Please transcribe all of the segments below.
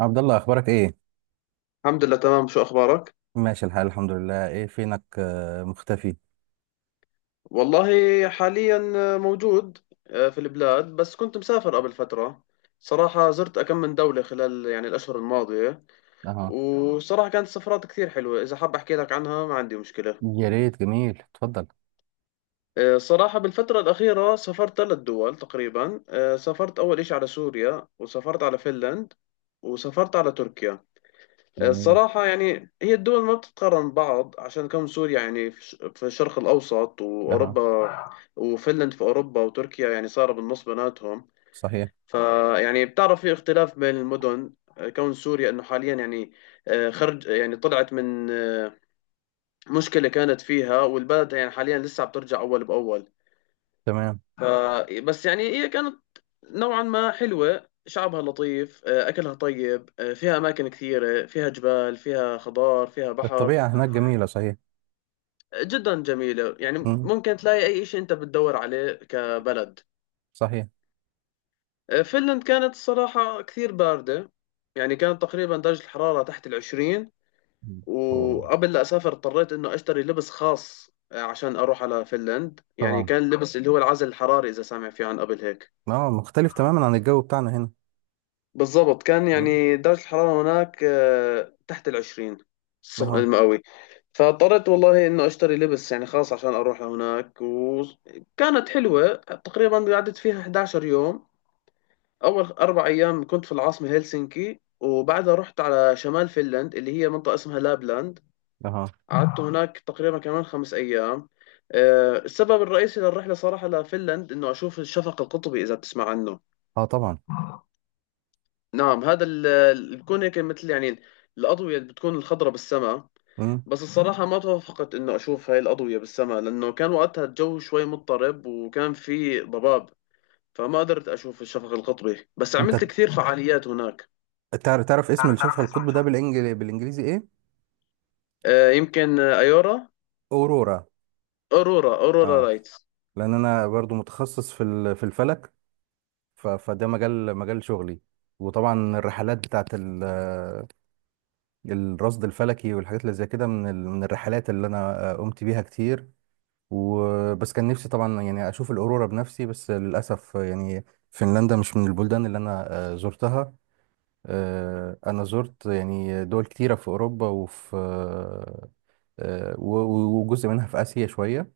عبد الله، اخبارك ايه؟ الحمد لله، تمام. شو أخبارك؟ ماشي الحال، الحمد لله. ايه فينك؟ مختفي. والله حاليا موجود، في البلاد، بس كنت مسافر قبل فترة. صراحة زرت أكم من دولة خلال يعني الأشهر الماضية. اها. وصراحة كانت سفرات كثير حلوة، إذا حاب أحكي لك عنها ما عندي مشكلة. يا ريت، جميل، اتفضل. صراحة بالفترة الأخيرة سافرت ثلاث دول تقريبا. سافرت أول إشي على سوريا، وسافرت على فنلند، وسافرت على تركيا. جميل. الصراحة يعني هي الدول ما بتتقارن بعض، عشان كم سوريا يعني في الشرق الأوسط اها. وأوروبا، وفنلند في أوروبا، وتركيا يعني صار بالنص بيناتهم. صحيح. فيعني بتعرف في اختلاف بين المدن. كون سوريا انه حاليا يعني خرج يعني طلعت من مشكلة كانت فيها، والبلد يعني حاليا لسه بترجع اول باول. تمام. ف بس يعني هي كانت نوعا ما حلوة. شعبها لطيف، أكلها طيب، فيها أماكن كثيرة، فيها جبال، فيها خضار، فيها بحر. الطبيعة هناك جميلة، صحيح. جدا جميلة، يعني مم. ممكن تلاقي أي شيء أنت بتدور عليه كبلد. صحيح. فنلند كانت الصراحة كثير باردة. يعني كانت تقريبا درجة الحرارة تحت العشرين. مم. أوه. وقبل لا أسافر اضطريت إنه أشتري لبس خاص، عشان أروح على فنلند. يعني طبعا. كان اللبس اللي هو العزل الحراري، إذا سامع فيه عن قبل هيك. اه، مختلف تماما عن الجو بتاعنا هنا. بالضبط، كان مم. يعني درجة الحرارة هناك تحت العشرين. اها. المئوي. فاضطريت والله انه اشتري لبس يعني خاص عشان اروح لهناك. وكانت حلوة. تقريبا قعدت فيها 11 يوم. اول اربع ايام كنت في العاصمة هلسنكي، وبعدها رحت على شمال فنلند، اللي هي منطقة اسمها لابلاند. اها. قعدت هناك تقريبا كمان خمس ايام. السبب الرئيسي للرحلة صراحة لفنلند انه اشوف الشفق القطبي، اذا بتسمع عنه. اه، طبعا. نعم، هذا بتكون هيك مثل يعني الأضوية اللي بتكون الخضرة بالسماء. مم. بس الصراحة ما توافقت إنه أشوف هاي الأضوية بالسماء، لأنه كان وقتها الجو شوي مضطرب وكان في ضباب. فما قدرت أشوف الشفق القطبي، بس عملت انت، كثير فعاليات هناك. تعرف اسم تعرف الشفق اسم القطب ده الشفق؟ بالانجليزي ايه؟ يمكن أيورا. اورورا. أورورا اه. لايتس. لان انا برضو متخصص في الفلك. فده مجال شغلي. وطبعا الرحلات بتاعت الرصد الفلكي والحاجات اللي زي كده من الرحلات اللي انا قمت بيها كتير. وبس كان نفسي طبعا، يعني اشوف الاورورا بنفسي، بس للاسف، يعني فنلندا مش من البلدان اللي انا زرتها. انا زرت يعني دول كتيره في اوروبا وفي، آه، وجزء منها في اسيا شويه.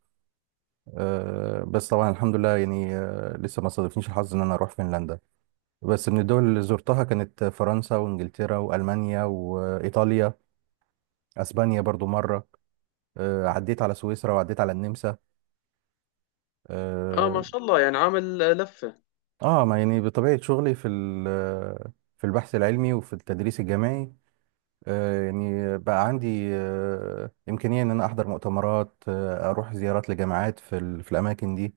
بس طبعا الحمد لله، يعني لسه ما صادفنيش الحظ ان انا اروح فنلندا. بس من الدول اللي زرتها كانت فرنسا وانجلترا والمانيا وايطاليا. اسبانيا برضو مره. عديت على سويسرا وعديت على النمسا. اه. ما شاء الله، يعني عامل لفة. ما يعني، بطبيعه شغلي في البحث العلمي وفي التدريس الجامعي، يعني بقى عندي امكانيه ان انا احضر مؤتمرات، اروح زيارات لجامعات في الاماكن دي.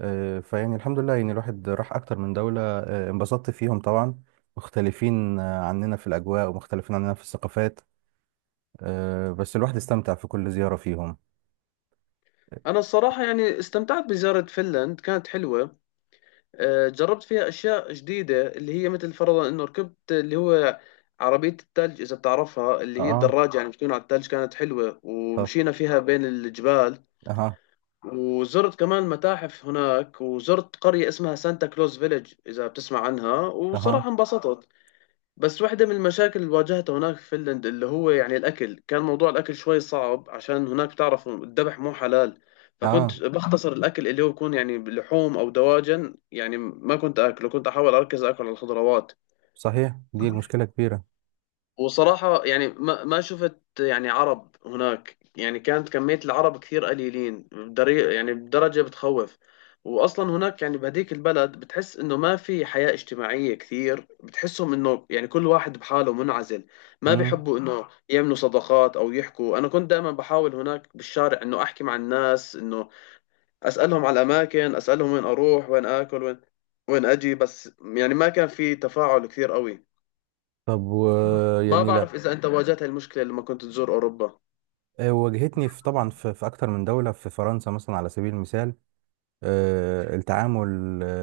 فيعني الحمد لله، يعني الواحد راح اكتر من دوله، انبسطت فيهم طبعا. مختلفين عننا في الاجواء، ومختلفين عننا في الثقافات. بس الواحد استمتع في كل زيارة فيهم. أنا الصراحة يعني استمتعت بزيارة فنلند، كانت حلوة. جربت فيها أشياء جديدة، اللي هي مثل فرضا إنه ركبت اللي هو عربية الثلج، إذا بتعرفها، اللي هي اه. الدراجة يعني بتكون على الثلج. كانت حلوة، طب. ومشينا فيها بين الجبال. اها. وزرت كمان متاحف هناك، وزرت قرية اسمها سانتا كلوز فيلج، إذا بتسمع عنها. اها. وصراحة انبسطت. بس واحدة من المشاكل اللي واجهتها هناك في فنلند، اللي هو يعني الأكل، كان موضوع الأكل شوي صعب، عشان هناك تعرفوا الذبح مو حلال. اه، فكنت بختصر الأكل اللي هو يكون يعني لحوم أو دواجن، يعني ما كنت أكله. كنت أحاول أركز أكل على الخضروات. صحيح، دي المشكلة كبيرة. وصراحة يعني ما شفت يعني عرب هناك. يعني كانت كمية العرب كثير قليلين بدري، يعني بدرجة بتخوف. وأصلا هناك يعني بهديك البلد بتحس إنه ما في حياة اجتماعية كثير. بتحسهم إنه يعني كل واحد بحاله منعزل. ما امم. بيحبوا إنه يعملوا صداقات أو يحكوا. أنا كنت دائما بحاول هناك بالشارع إنه أحكي مع الناس، إنه أسألهم على الأماكن، أسألهم وين أروح، وين آكل، وين أجي. بس يعني ما كان في تفاعل كثير قوي. طب. ما يعني لا، بعرف إذا أنت واجهت هاي المشكلة لما كنت تزور أوروبا. واجهتني، في، طبعا، في اكتر من دولة، في فرنسا مثلا على سبيل المثال. التعامل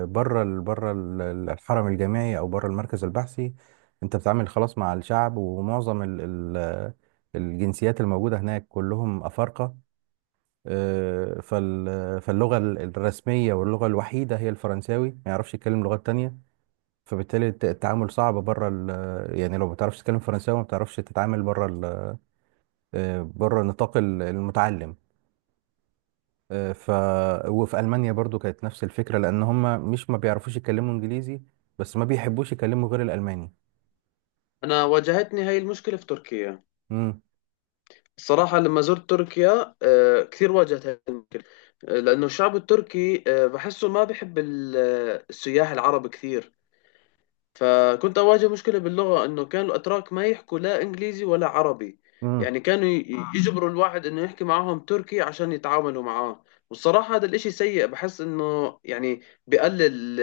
بره الحرم الجامعي او بره المركز البحثي، انت بتتعامل خلاص مع الشعب، ومعظم ال ال الجنسيات الموجودة هناك كلهم أفارقة. فاللغة الرسمية واللغة الوحيدة هي الفرنساوي، ما يعرفش يتكلم لغات تانية. فبالتالي التعامل صعب بره يعني لو ما بتعرفش تتكلم فرنساوي، ما بتعرفش تتعامل بره، بره نطاق المتعلم. آه، ف وفي ألمانيا برضو كانت نفس الفكرة، لأن هم مش ما بيعرفوش يتكلموا إنجليزي، بس ما بيحبوش يتكلموا غير الألماني. أنا واجهتني هاي المشكلة في تركيا. امم. الصراحة لما زرت تركيا كثير واجهت هاي المشكلة. لأنه الشعب التركي بحسه ما بحب السياح العرب كثير. فكنت أواجه مشكلة باللغة، إنه كانوا الأتراك ما يحكوا لا إنجليزي ولا عربي. امم. يعني كانوا يجبروا الواحد إنه يحكي معاهم تركي عشان يتعاملوا معاه. والصراحة هذا الإشي سيء. بحس إنه يعني بقلل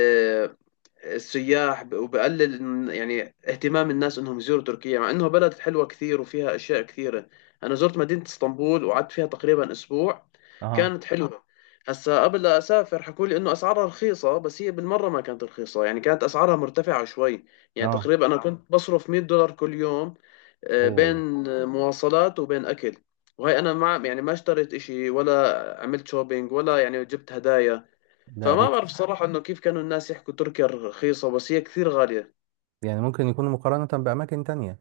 السياح ب- وبقلل إن- يعني اهتمام الناس انهم يزوروا تركيا، مع انه بلد حلوه كثير وفيها اشياء كثيره. انا زرت مدينه اسطنبول، وقعدت فيها تقريبا اسبوع. اها. كانت حلوه. هسا قبل لا اسافر حكوا لي انه اسعارها رخيصه، بس هي بالمره ما كانت رخيصه. يعني كانت اسعارها مرتفعه شوي. يعني اه. تقريبا انا كنت بصرف 100 دولار كل يوم، اوه. بين مواصلات وبين اكل. وهي انا ما يعني ما اشتريت اشي، ولا عملت شوبينج، ولا يعني جبت هدايا. ده فما قريت. بعرف صراحة إنه كيف كانوا الناس يحكوا تركيا رخيصة، بس هي كثير غالية. يعني ممكن يكونوا مقارنة بأماكن تانية.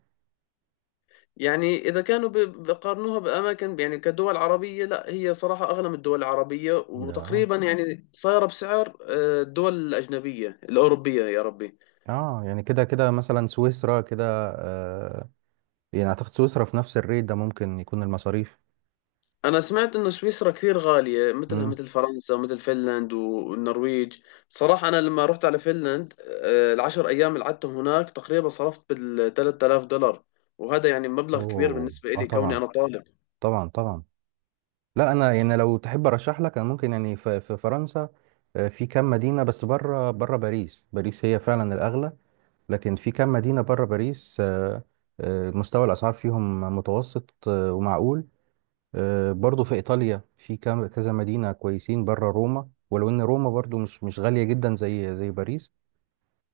يعني إذا كانوا بقارنوها بأماكن يعني كدول عربية، لا هي صراحة أغلى من الدول العربية، ده وتقريبا يعني صايرة بسعر الدول الأجنبية الأوروبية. يا ربي. اه، يعني كده كده مثلا سويسرا كده. آه يعني اعتقد سويسرا في نفس الريت ده، ممكن يكون المصاريف. أنا سمعت إنه سويسرا كثير غالية، مثلها امم. مثل فرنسا ومثل فنلند والنرويج. صراحة أنا لما رحت على فنلند، العشر أيام اللي قعدتهم هناك تقريبا صرفت بال 3000 دولار. وهذا يعني مبلغ كبير اوه، بالنسبة اه، إلي، كوني طبعا. أنا طالب. طبعا، طبعا. لا، انا يعني لو تحب ارشح لك، انا ممكن يعني في فرنسا. في كام مدينة، بس بره باريس. باريس هي فعلا الاغلى. لكن في كام مدينة بره باريس. مستوى الاسعار فيهم متوسط، ومعقول. برضو في ايطاليا في كام كذا مدينة كويسين بره روما، ولو ان روما برضو مش غالية جدا زي باريس.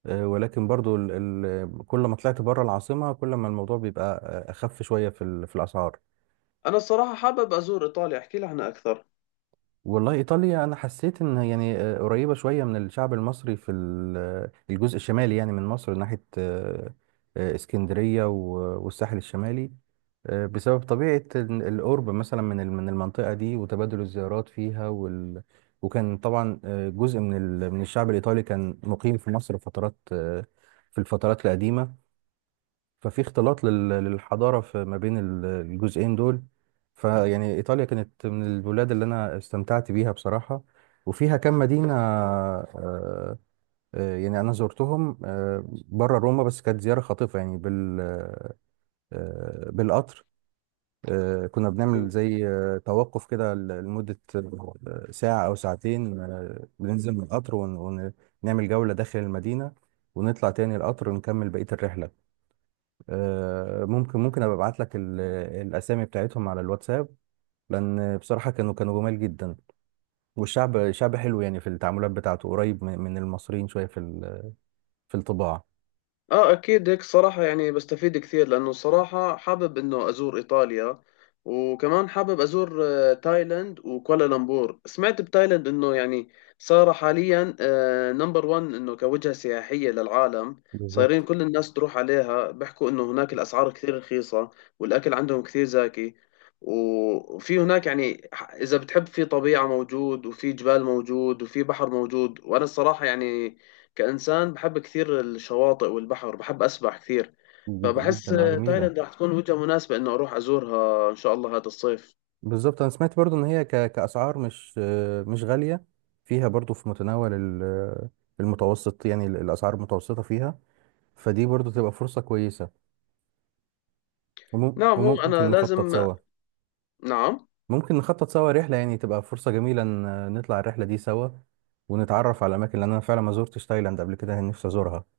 ولكن برضو ال ال كل ما طلعت بره العاصمة، كل ما الموضوع بيبقى أخف شوية في الأسعار. انا الصراحه حابب ازور ايطاليا، احكي لي عنها اكثر. والله، إيطاليا أنا حسيت إن، يعني، قريبة شوية من الشعب المصري في ال- آه، الجزء الشمالي، يعني من مصر، ناحية اسكندرية والساحل الشمالي. بسبب طبيعة القرب مثلا من المنطقة دي، وتبادل الزيارات فيها، وكان طبعا، جزء من الشعب الإيطالي كان مقيم في مصر فترات، في الفترات القديمة. ففي اختلاط للحضارة في ما بين الجزئين دول. فيعني إيطاليا كانت من البلاد اللي أنا استمتعت بيها بصراحة. وفيها كم مدينة، يعني أنا زرتهم، بره روما، بس كانت زيارة خاطفة يعني بالقطر. كنا بنعمل زي توقف كده، لمدة ساعة أو ساعتين، بننزل من القطر ونعمل جولة داخل المدينة، ونطلع تاني القطر ونكمل بقية الرحلة. ممكن ابقى ابعت لك الاسامي بتاعتهم على الواتساب، لان بصراحه كانوا جمال جدا. والشعب شعب حلو، يعني في التعاملات بتاعته قريب من المصريين شويه في الطباع. اه، اكيد. هيك صراحة يعني بستفيد كثير، لانه صراحة حابب انه ازور ايطاليا. وكمان حابب ازور تايلاند وكوالالمبور. سمعت بتايلاند انه يعني صار حاليا نمبر 1 انه كوجهة سياحية للعالم. صايرين بالظبط. كل الناس تروح عليها، بيحكوا انه هناك الاسعار كثير رخيصة، والاكل عندهم كثير زاكي. وفي هناك يعني اذا بتحب في طبيعة موجود، وفي جبال موجود، وفي بحر موجود. وانا الصراحة يعني كإنسان بحب كثير الشواطئ والبحر، بحب أسبح كثير. فبحس جدا، اه، جميله. تايلاند راح تكون وجهة مناسبة إنه أروح أزورها إن شاء الله هذا الصيف. بالظبط، انا سمعت برضو ان هي، كاسعار، مش غاليه، فيها برضو في متناول المتوسط، يعني الاسعار المتوسطه فيها. فدي برضو تبقى فرصه كويسه. نعم، هو أنا وممكن نخطط لازم. سوا. نعم. ممكن نخطط سوا رحلة، يعني تبقى فرصة جميلة إن نطلع الرحلة دي سوا، ونتعرف على الأماكن، لأن أنا فعلا ما زرتش تايلاند قبل كده، يعني نفسي أزورها.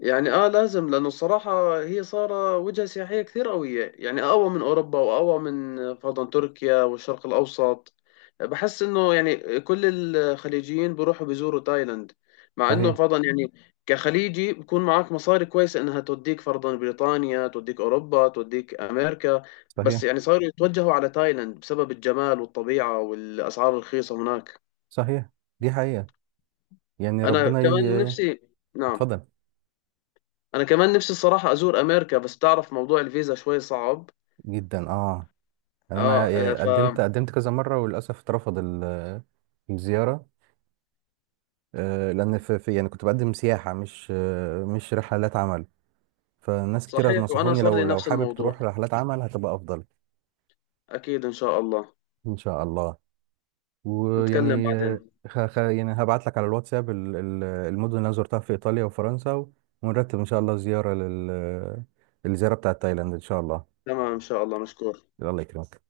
يعني اه، لازم، لانه الصراحه هي صار وجهه سياحيه كثير قويه، يعني اقوى من اوروبا واقوى من فرضا تركيا والشرق الاوسط. بحس انه يعني كل الخليجيين بيروحوا بيزوروا تايلاند، مع انه صحيح. فرضا يعني كخليجي بكون معك مصاري كويسه انها توديك فرضا بريطانيا، توديك اوروبا، توديك امريكا. بس صحيح. يعني صاروا يتوجهوا على تايلاند بسبب الجمال والطبيعه والاسعار الرخيصه هناك. صحيح، دي حقيقة. يعني انا ربنا كمان ي... نفسي. نعم. اتفضل. انا كمان نفسي الصراحه ازور امريكا، بس تعرف موضوع الفيزا شويه صعب. جدا، اه. يعني اه، آه، أنا ف قدمت كذا مرة، وللأسف اترفض الزيارة، لأن في، يعني، كنت بقدم سياحة، مش رحلات عمل. فناس كتير صحيح. وانا نصحوني، صار لو لي لو نفس حابب الموضوع. تروح رحلات عمل، هتبقى أفضل. اكيد ان شاء الله. إن شاء الله. نتكلم ويعني بعدين. يعني هبعت لك على الواتساب المدن اللي انا زرتها في ايطاليا وفرنسا، ونرتب ان شاء الله زياره، الزياره بتاعت تايلاند ان شاء الله. تمام ان شاء الله، مشكور. الله يكرمك.